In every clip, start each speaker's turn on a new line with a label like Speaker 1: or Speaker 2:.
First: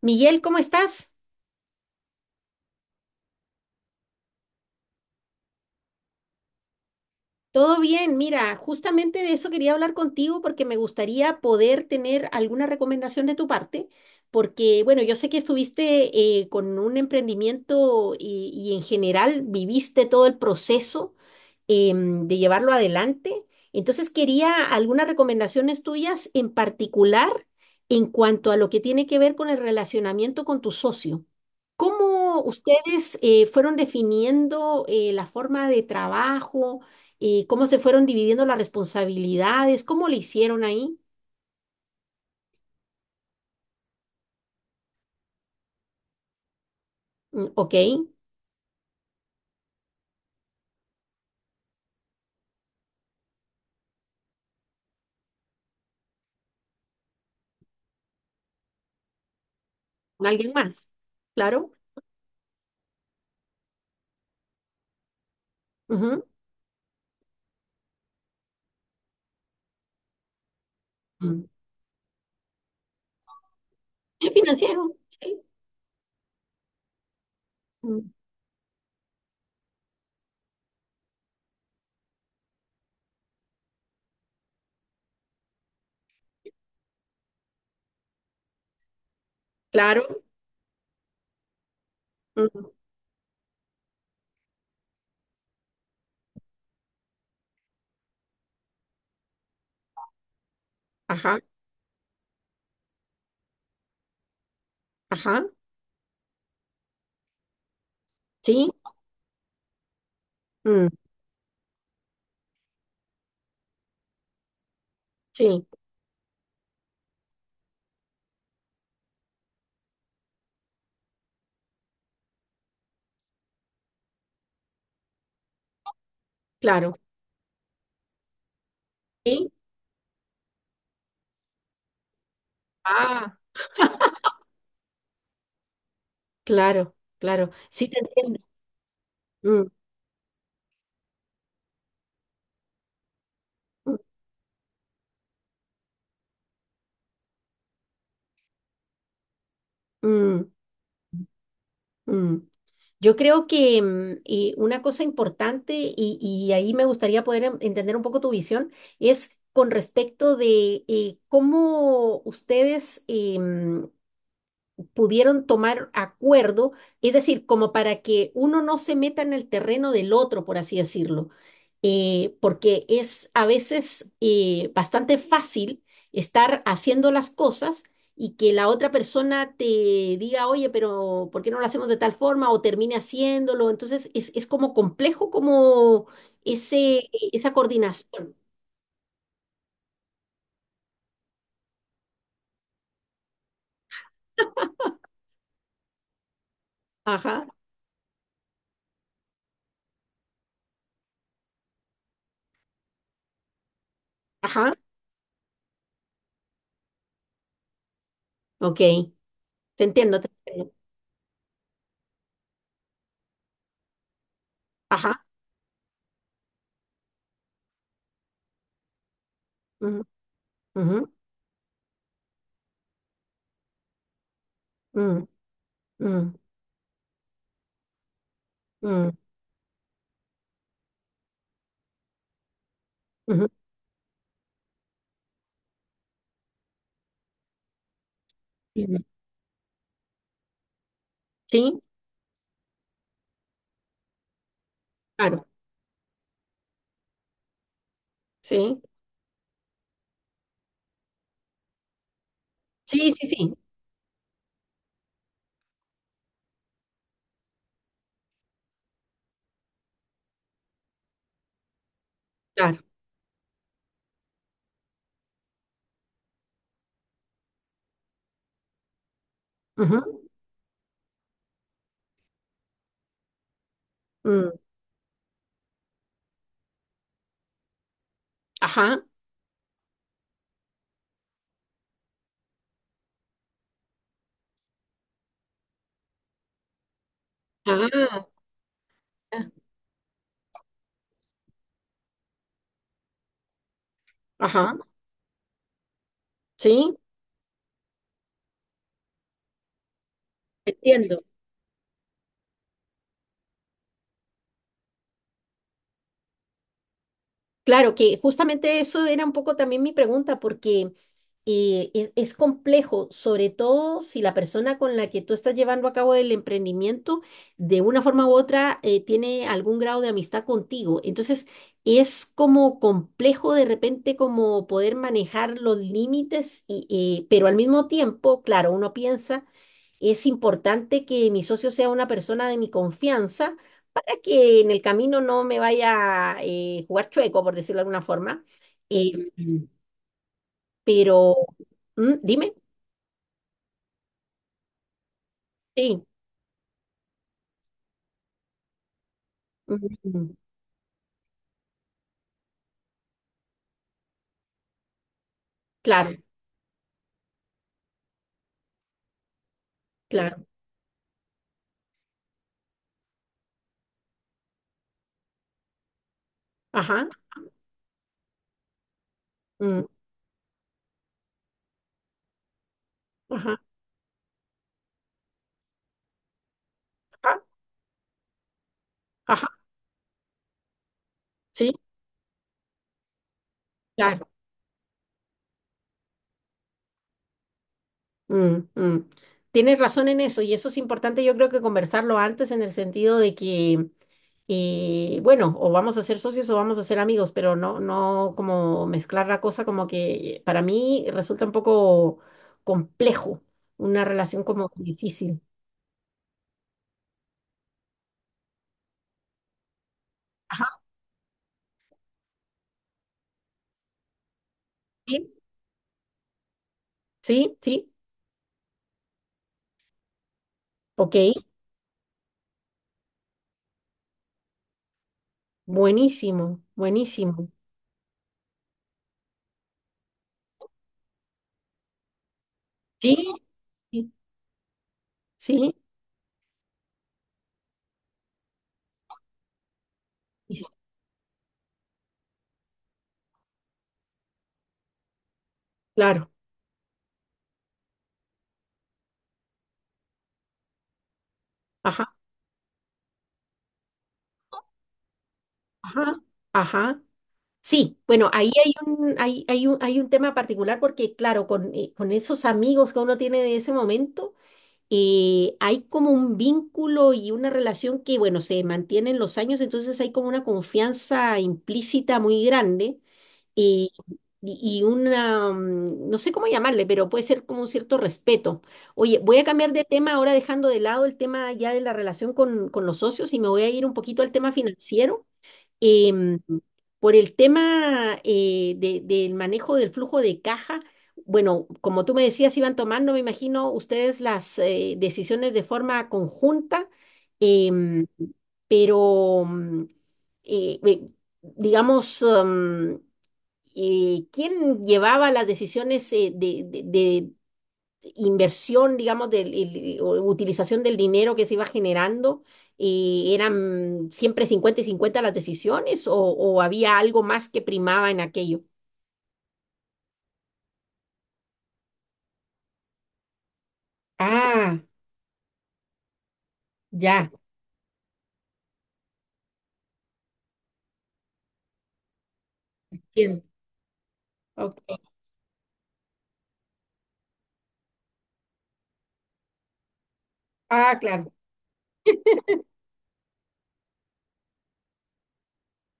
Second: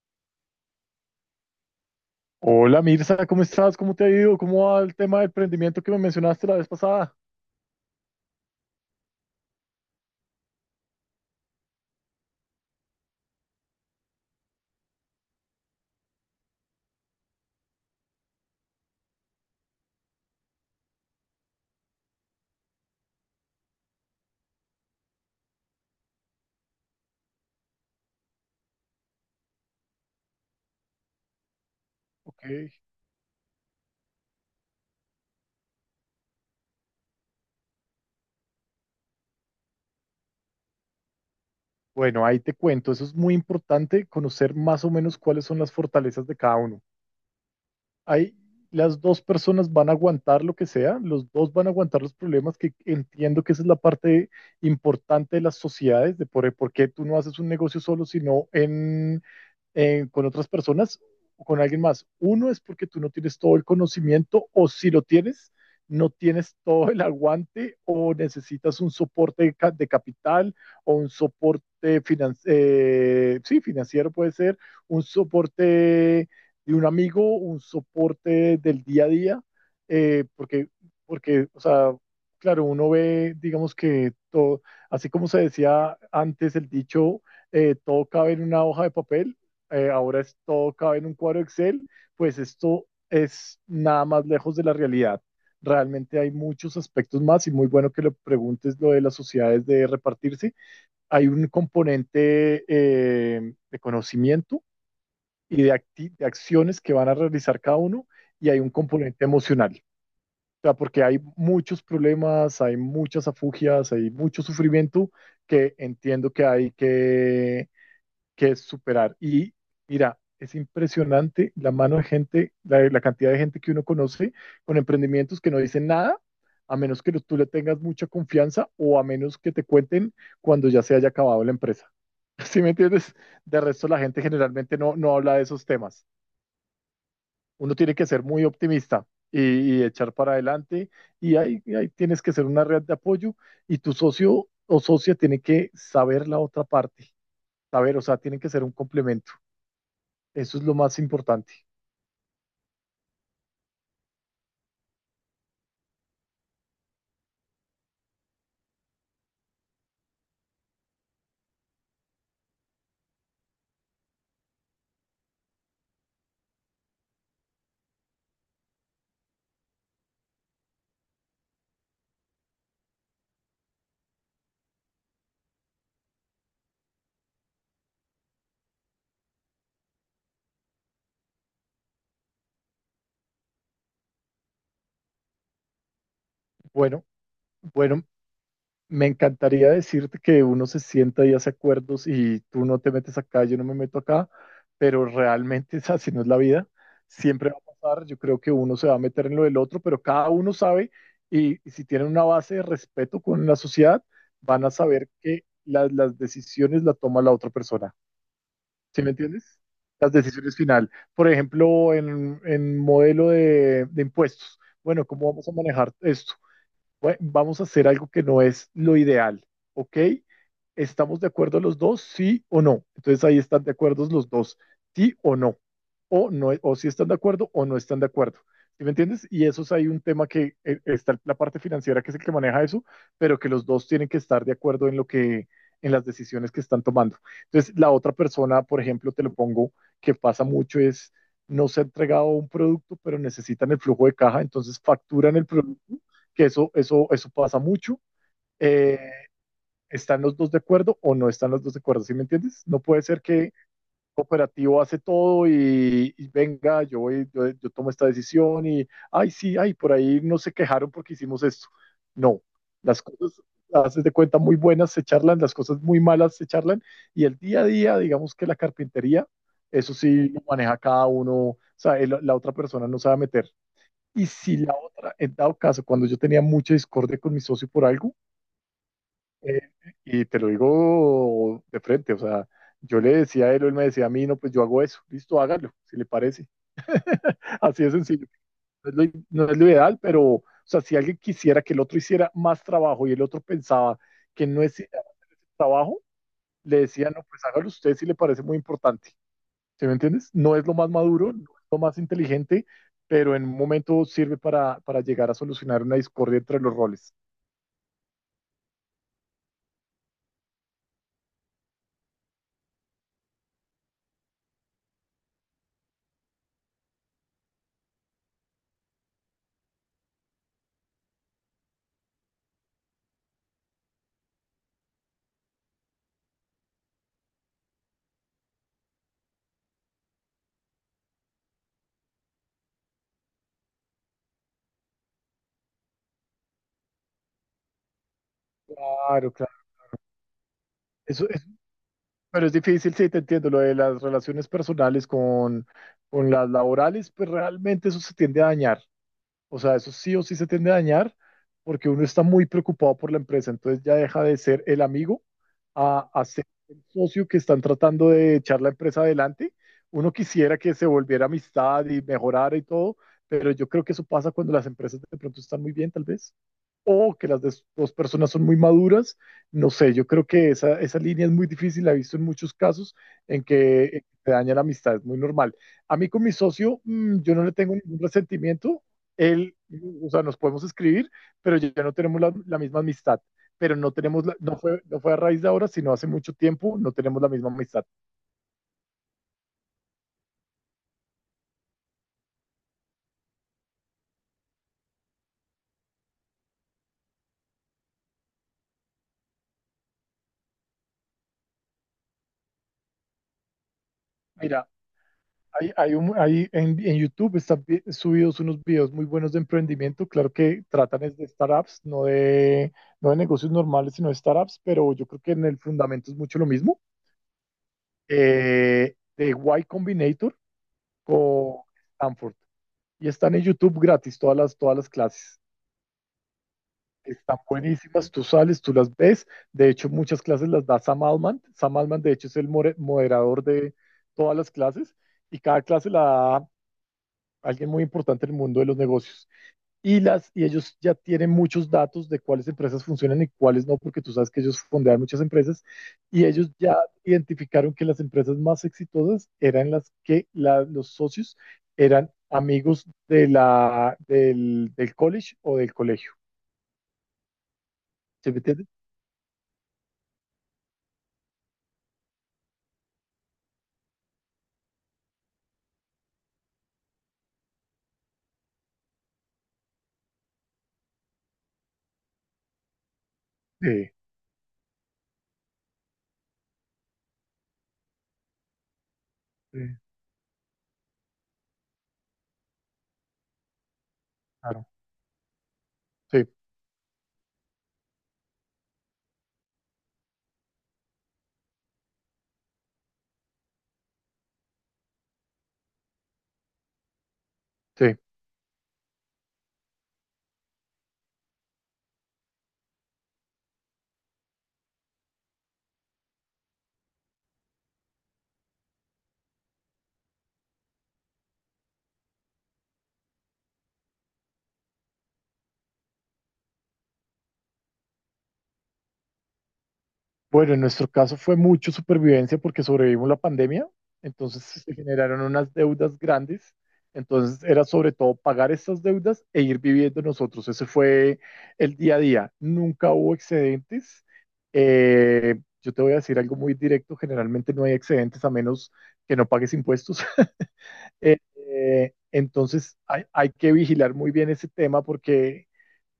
Speaker 1: Miguel, ¿cómo estás?
Speaker 2: Hola Mirza, ¿cómo estás? ¿Cómo te ha ido? ¿Cómo va el tema del emprendimiento que me mencionaste la vez pasada?
Speaker 1: Todo bien, mira, justamente de eso quería hablar contigo porque me gustaría poder tener alguna recomendación de tu parte, porque bueno, yo sé que estuviste con un emprendimiento y en general viviste todo el proceso de llevarlo adelante, entonces quería algunas recomendaciones tuyas en particular en cuanto a lo que tiene que ver con el relacionamiento con tu socio. ¿Cómo
Speaker 2: Ok.
Speaker 1: ustedes fueron definiendo la forma de trabajo? Cómo se fueron dividiendo las responsabilidades, cómo le hicieron ahí.
Speaker 2: Bueno, ahí te cuento. Eso es muy importante, conocer más o menos cuáles son las fortalezas de cada uno.
Speaker 1: Mm, ok.
Speaker 2: Ahí las dos personas van a aguantar lo que sea, los dos van a aguantar los problemas, que entiendo que esa es la parte importante de las sociedades, de por qué tú no haces un negocio solo, sino con
Speaker 1: Con
Speaker 2: otras
Speaker 1: alguien más,
Speaker 2: personas o con
Speaker 1: claro.
Speaker 2: alguien más. Uno es porque tú no tienes todo el conocimiento o si lo tienes, no
Speaker 1: Ujú.
Speaker 2: tienes todo el aguante o necesitas un soporte de, capital o un
Speaker 1: Mm.
Speaker 2: soporte finan sí, financiero,
Speaker 1: El
Speaker 2: puede ser,
Speaker 1: financiero,
Speaker 2: un
Speaker 1: sí.
Speaker 2: soporte de un amigo, un
Speaker 1: Mm,
Speaker 2: soporte del día a día, eh, porque, porque, o sea, claro, uno ve, digamos que todo, así como se decía antes el dicho, todo cabe en una hoja de papel, ahora
Speaker 1: claro,
Speaker 2: es, todo cabe en un cuadro Excel, pues
Speaker 1: mm,
Speaker 2: esto es nada más lejos de la realidad. Realmente hay muchos aspectos más y muy bueno que lo preguntes lo de las sociedades de repartirse. Hay
Speaker 1: ajá,
Speaker 2: un componente de conocimiento
Speaker 1: ajá,
Speaker 2: y de acciones que van a realizar cada uno y hay
Speaker 1: sí,
Speaker 2: un componente emocional. O sea,
Speaker 1: mm,
Speaker 2: porque hay muchos problemas, hay muchas afugias, hay mucho sufrimiento
Speaker 1: sí,
Speaker 2: que entiendo que hay que es superar. Y mira, es impresionante la mano de gente, la cantidad de gente que uno conoce con emprendimientos que no dicen nada, a
Speaker 1: claro,
Speaker 2: menos que tú le tengas mucha confianza o a menos
Speaker 1: sí,
Speaker 2: que te cuenten cuando ya se haya acabado la empresa. ¿Sí me entiendes?
Speaker 1: ah,
Speaker 2: De resto, la gente generalmente no habla de esos temas.
Speaker 1: claro, claro,
Speaker 2: Uno
Speaker 1: sí
Speaker 2: tiene
Speaker 1: te
Speaker 2: que ser
Speaker 1: entiendo.
Speaker 2: muy optimista
Speaker 1: Mm,
Speaker 2: y echar para adelante y ahí tienes que ser una red de apoyo y tu
Speaker 1: mm,
Speaker 2: socio o socia tiene que saber la otra parte, saber, o sea, tienen que ser un complemento.
Speaker 1: mm,
Speaker 2: Eso es lo más importante.
Speaker 1: mm. Yo creo que una cosa importante, y ahí me gustaría poder entender un poco tu visión, es con respecto de cómo ustedes pudieron tomar acuerdo, es decir, como para que uno no se meta en el terreno del otro, por así decirlo, porque es a veces bastante fácil estar haciendo las cosas y que la otra persona te diga, oye, pero ¿por qué no lo hacemos de tal forma? O termine haciéndolo. Entonces, es como complejo como
Speaker 2: Bueno,
Speaker 1: esa
Speaker 2: bueno,
Speaker 1: coordinación.
Speaker 2: me encantaría decirte que uno se sienta y hace acuerdos y tú no te metes acá, yo no me meto acá, pero realmente es así no es la vida.
Speaker 1: Ajá,
Speaker 2: Siempre va a pasar, yo creo que uno se va a meter en lo del otro, pero cada uno sabe y si tienen una base de respeto con la sociedad, van a
Speaker 1: ajá,
Speaker 2: saber que las decisiones la toma la otra persona.
Speaker 1: ok,
Speaker 2: ¿Sí me entiendes? Las
Speaker 1: te
Speaker 2: decisiones
Speaker 1: entiendo.
Speaker 2: final. Por ejemplo, en modelo de impuestos. Bueno,
Speaker 1: Ajá.
Speaker 2: ¿cómo vamos a manejar esto? Bueno, vamos a hacer algo que no es lo ideal, ¿ok?
Speaker 1: Ujú, ujú,
Speaker 2: ¿Estamos de acuerdo los dos? Sí o no. Entonces ahí están de acuerdo los dos, sí
Speaker 1: mm,
Speaker 2: o no. O,
Speaker 1: mm,
Speaker 2: no, o si están de acuerdo o no están de acuerdo. ¿Sí me
Speaker 1: mm.
Speaker 2: entiendes? Y eso es ahí un tema que está la parte financiera que es el que maneja eso, pero
Speaker 1: Ujú,
Speaker 2: que los dos tienen que estar de acuerdo en lo que, en las decisiones que están tomando. Entonces, la otra persona, por
Speaker 1: ujú.
Speaker 2: ejemplo, te lo pongo, que pasa mucho es, no se
Speaker 1: Sí,
Speaker 2: ha entregado un producto, pero necesitan el flujo de caja, entonces facturan
Speaker 1: claro,
Speaker 2: el producto que eso pasa mucho.
Speaker 1: sí,
Speaker 2: Eh, ¿Están los dos de acuerdo o no están los dos de acuerdo? ¿Sí me entiendes? No puede ser
Speaker 1: sí,
Speaker 2: que el
Speaker 1: sí,
Speaker 2: operativo hace todo y venga, yo, voy, yo tomo esta decisión y, ay, sí, ay, por ahí no se quejaron porque hicimos esto. No,
Speaker 1: claro.
Speaker 2: las cosas haces de cuenta muy buenas se charlan, las cosas muy malas se charlan y el día a día, digamos que la carpintería, eso
Speaker 1: Ujú,
Speaker 2: sí lo maneja cada uno, o sea, la otra persona no se va a meter y
Speaker 1: mm,
Speaker 2: si la otra, en dado caso, cuando yo tenía mucha discordia con mi socio por algo,
Speaker 1: ajá,
Speaker 2: eh, y te lo digo de frente, o sea, yo le decía a él, o él me decía a mí, no, pues yo hago eso, listo, hágalo, si le parece. Así de
Speaker 1: ah,
Speaker 2: sencillo. No es lo,
Speaker 1: ya,
Speaker 2: no es lo ideal, pero, o sea, si alguien quisiera que el otro hiciera más trabajo y el otro pensaba que no
Speaker 1: ajá,
Speaker 2: es trabajo, le
Speaker 1: sí,
Speaker 2: decía, no, pues hágalo usted si le parece muy importante. ¿Sí me entiendes? No es lo más
Speaker 1: entiendo.
Speaker 2: maduro, no es lo más inteligente, pero en un momento sirve para llegar a solucionar una discordia entre los roles.
Speaker 1: Claro que justamente eso era un poco también mi pregunta, porque es complejo, sobre todo si la persona con la que tú estás llevando a cabo el emprendimiento, de una forma u otra, tiene algún grado de amistad contigo. Entonces, es como complejo de repente como poder manejar los límites, pero al mismo tiempo, claro, uno piensa, es importante que mi socio sea una persona de mi confianza para que en el camino no me vaya a jugar chueco, por decirlo de alguna forma. Eh,
Speaker 2: Claro, claro. Eso
Speaker 1: pero,
Speaker 2: es,
Speaker 1: mm,
Speaker 2: pero es
Speaker 1: dime.
Speaker 2: difícil, sí, te entiendo. Lo de las relaciones personales con,
Speaker 1: Sí,
Speaker 2: con las laborales, pues realmente eso se tiende a dañar. O sea, eso sí o
Speaker 1: mm,
Speaker 2: sí se tiende a dañar porque uno está muy preocupado por la empresa, entonces ya deja de ser el amigo
Speaker 1: claro,
Speaker 2: a ser el socio que están tratando de echar la empresa adelante. Uno
Speaker 1: claro,
Speaker 2: quisiera que se volviera amistad y mejorara y todo, pero yo creo que eso pasa cuando las empresas de pronto están muy bien, tal vez
Speaker 1: ajá,
Speaker 2: o que las dos personas son muy maduras. No
Speaker 1: mm,
Speaker 2: sé, yo creo que esa línea es muy difícil, la he visto en muchos casos en
Speaker 1: ajá,
Speaker 2: que te daña la amistad, es muy normal. A mí con mi socio, yo
Speaker 1: ajá,
Speaker 2: no le tengo ningún resentimiento,
Speaker 1: ajá,
Speaker 2: él, o sea, nos podemos escribir, pero
Speaker 1: sí,
Speaker 2: ya no tenemos la misma amistad, pero no tenemos,
Speaker 1: claro.
Speaker 2: no fue, a raíz de ahora, sino hace mucho tiempo, no tenemos la misma amistad.
Speaker 1: Mm, mm. Tienes razón en eso y eso es importante, yo creo que conversarlo antes en el sentido de que, bueno, o vamos a ser socios o vamos a ser amigos, pero no como mezclar la cosa como que para mí resulta un poco complejo, una relación
Speaker 2: Mira,
Speaker 1: como difícil.
Speaker 2: hay en YouTube están subidos unos videos muy buenos de emprendimiento. Claro que
Speaker 1: Ajá,
Speaker 2: tratan es de startups, no de negocios normales, sino de startups, pero yo creo
Speaker 1: sí,
Speaker 2: que en el fundamento es mucho lo mismo.
Speaker 1: sí,
Speaker 2: De Y Combinator
Speaker 1: ok,
Speaker 2: con Stanford. Y están en YouTube gratis todas las clases. Están
Speaker 1: buenísimo.
Speaker 2: buenísimas, tú sales, tú las ves. De hecho, muchas clases las da Sam Altman. Sam Altman, de hecho, es el
Speaker 1: Sí,
Speaker 2: moderador de
Speaker 1: sí,
Speaker 2: todas las clases y cada
Speaker 1: sí,
Speaker 2: clase la da alguien muy importante en el mundo de los negocios. Y
Speaker 1: y s-
Speaker 2: ellos ya tienen muchos datos de cuáles empresas funcionan y cuáles no, porque tú sabes que ellos fondean muchas empresas y
Speaker 1: claro,
Speaker 2: ellos ya identificaron que las empresas más exitosas eran las que los socios eran
Speaker 1: ajá,
Speaker 2: amigos de del college o del colegio.
Speaker 1: ajá, ajá. Sí, bueno,
Speaker 2: ¿Se me
Speaker 1: ahí
Speaker 2: entiende?
Speaker 1: hay un tema particular porque, claro, con esos amigos que uno tiene de ese momento, hay como un vínculo y una relación que, bueno, se mantiene en los años, entonces hay como una confianza implícita muy grande eh,
Speaker 2: Sí,
Speaker 1: y una, mm, no sé cómo llamarle, pero puede ser como un cierto respeto. Oye, voy a
Speaker 2: sí,
Speaker 1: cambiar de tema ahora dejando de lado el tema ya de la relación con los socios y me voy a ir un poquito al tema
Speaker 2: claro.
Speaker 1: financiero.
Speaker 2: Sí,
Speaker 1: Em, por el tema del manejo del flujo de caja, bueno, como tú me decías, iban tomando, me imagino, ustedes las decisiones de forma conjunta,
Speaker 2: sí.
Speaker 1: em, pero, eh, eh, digamos, ¿quién llevaba las decisiones de inversión, digamos, o utilización del dinero que se iba generando, y eran siempre 50 y 50 las decisiones o había algo más que primaba en aquello?
Speaker 2: Bueno, en nuestro caso fue mucho supervivencia porque sobrevivimos la pandemia, entonces se
Speaker 1: Ah,
Speaker 2: generaron unas deudas grandes,
Speaker 1: ya,
Speaker 2: entonces era sobre todo pagar esas deudas e ir viviendo nosotros, ese fue el día a día, nunca hubo
Speaker 1: entiendo.
Speaker 2: excedentes.
Speaker 1: Ok.
Speaker 2: Yo te voy a decir algo muy directo, generalmente no hay excedentes a menos que no pagues impuestos.
Speaker 1: Ah,
Speaker 2: Eh,
Speaker 1: claro.
Speaker 2: entonces hay que vigilar muy bien ese tema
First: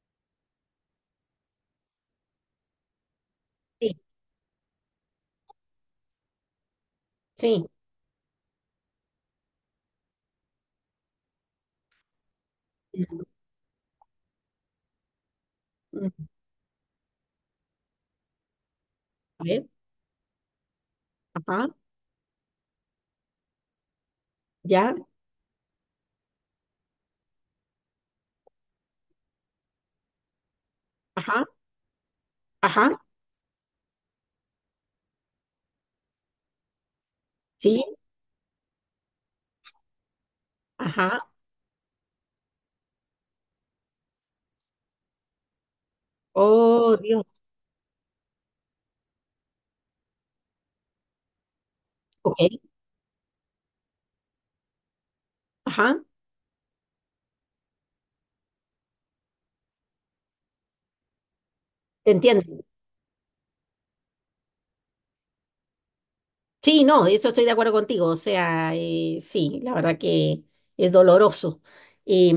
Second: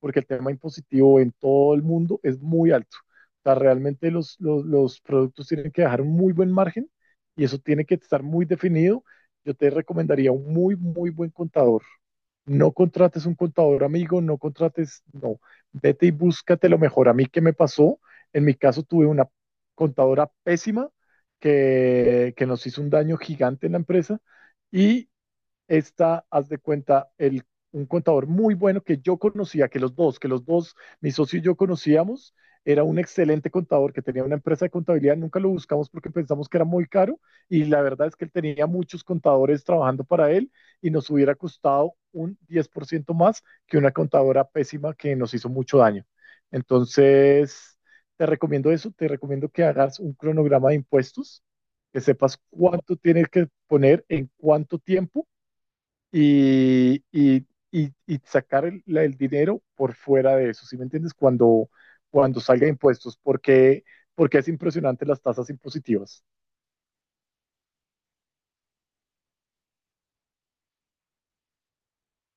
Speaker 2: porque el tema impositivo en todo el mundo es muy alto. O sea,
Speaker 1: Sí,
Speaker 2: realmente los productos tienen que dejar un muy buen margen y eso
Speaker 1: sí.
Speaker 2: tiene que estar muy definido. Yo te recomendaría un muy, muy buen contador. No contrates un contador amigo, no contrates, no. Vete y
Speaker 1: Mm,
Speaker 2: búscate lo mejor. A mí, ¿qué me pasó? En mi caso, tuve una
Speaker 1: a ver,
Speaker 2: contadora pésima
Speaker 1: ajá,
Speaker 2: que nos hizo un daño gigante en la empresa
Speaker 1: ya,
Speaker 2: y esta, haz de cuenta, el, un contador muy bueno que yo conocía, que los dos, mi socio y
Speaker 1: ajá,
Speaker 2: yo conocíamos, era
Speaker 1: ajá,
Speaker 2: un excelente contador que tenía una empresa de contabilidad, nunca lo buscamos porque pensamos que era muy caro y la
Speaker 1: sí,
Speaker 2: verdad es que él tenía muchos contadores trabajando para él y nos
Speaker 1: ajá.
Speaker 2: hubiera costado un 10% más que una contadora pésima que nos hizo mucho daño.
Speaker 1: Oh, Dios.
Speaker 2: Entonces, te recomiendo eso, te recomiendo que hagas un cronograma de impuestos, que sepas
Speaker 1: Ok,
Speaker 2: cuánto tienes que poner, en cuánto tiempo
Speaker 1: ajá,
Speaker 2: y sacar el, el dinero por fuera de eso, ¿sí me entiendes?
Speaker 1: te
Speaker 2: Cuando
Speaker 1: entiendo.
Speaker 2: salga de impuestos, porque es impresionante las tasas impositivas.
Speaker 1: Sí, no, eso estoy de acuerdo contigo. O sea, sí, la verdad que es doloroso.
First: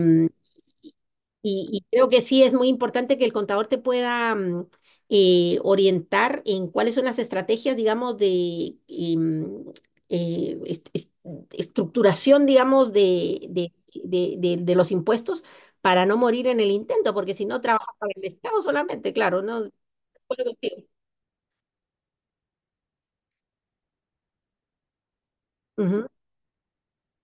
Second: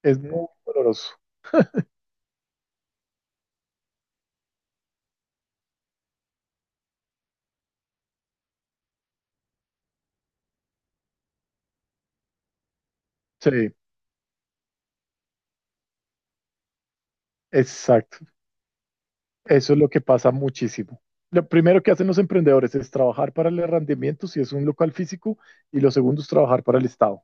Speaker 2: Es muy doloroso.
Speaker 1: Y creo que sí es muy importante que el contador te pueda orientar en cuáles son las estrategias, digamos, de y, mm, eh, est- est- estructuración, digamos,
Speaker 2: Sí,
Speaker 1: de los impuestos para no morir en el intento, porque si no trabajas para el
Speaker 2: exacto.
Speaker 1: Estado solamente, claro, no. De
Speaker 2: Eso es lo que pasa
Speaker 1: acuerdo contigo.
Speaker 2: muchísimo. Lo primero que hacen los emprendedores es trabajar para el arrendamiento, si es un local físico, y lo segundo es trabajar para el Estado.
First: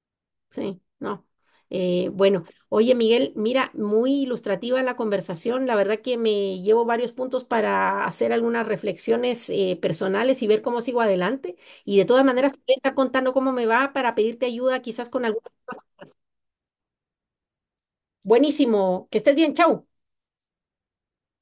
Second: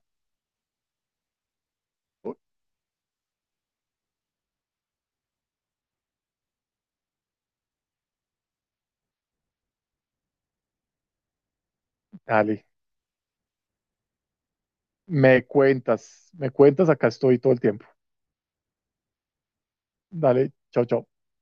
Speaker 1: Sí, no.
Speaker 2: Oh,
Speaker 1: Bueno, oye Miguel, mira, muy ilustrativa la conversación. La verdad que me llevo varios puntos para hacer algunas reflexiones personales y ver cómo sigo adelante. Y de todas maneras, te
Speaker 2: dale,
Speaker 1: voy a estar contando cómo me va para pedirte ayuda quizás con algunas cosas.
Speaker 2: me cuentas, acá estoy todo el tiempo.
Speaker 1: Buenísimo, que estés bien, chau.
Speaker 2: Dale, chao, chao.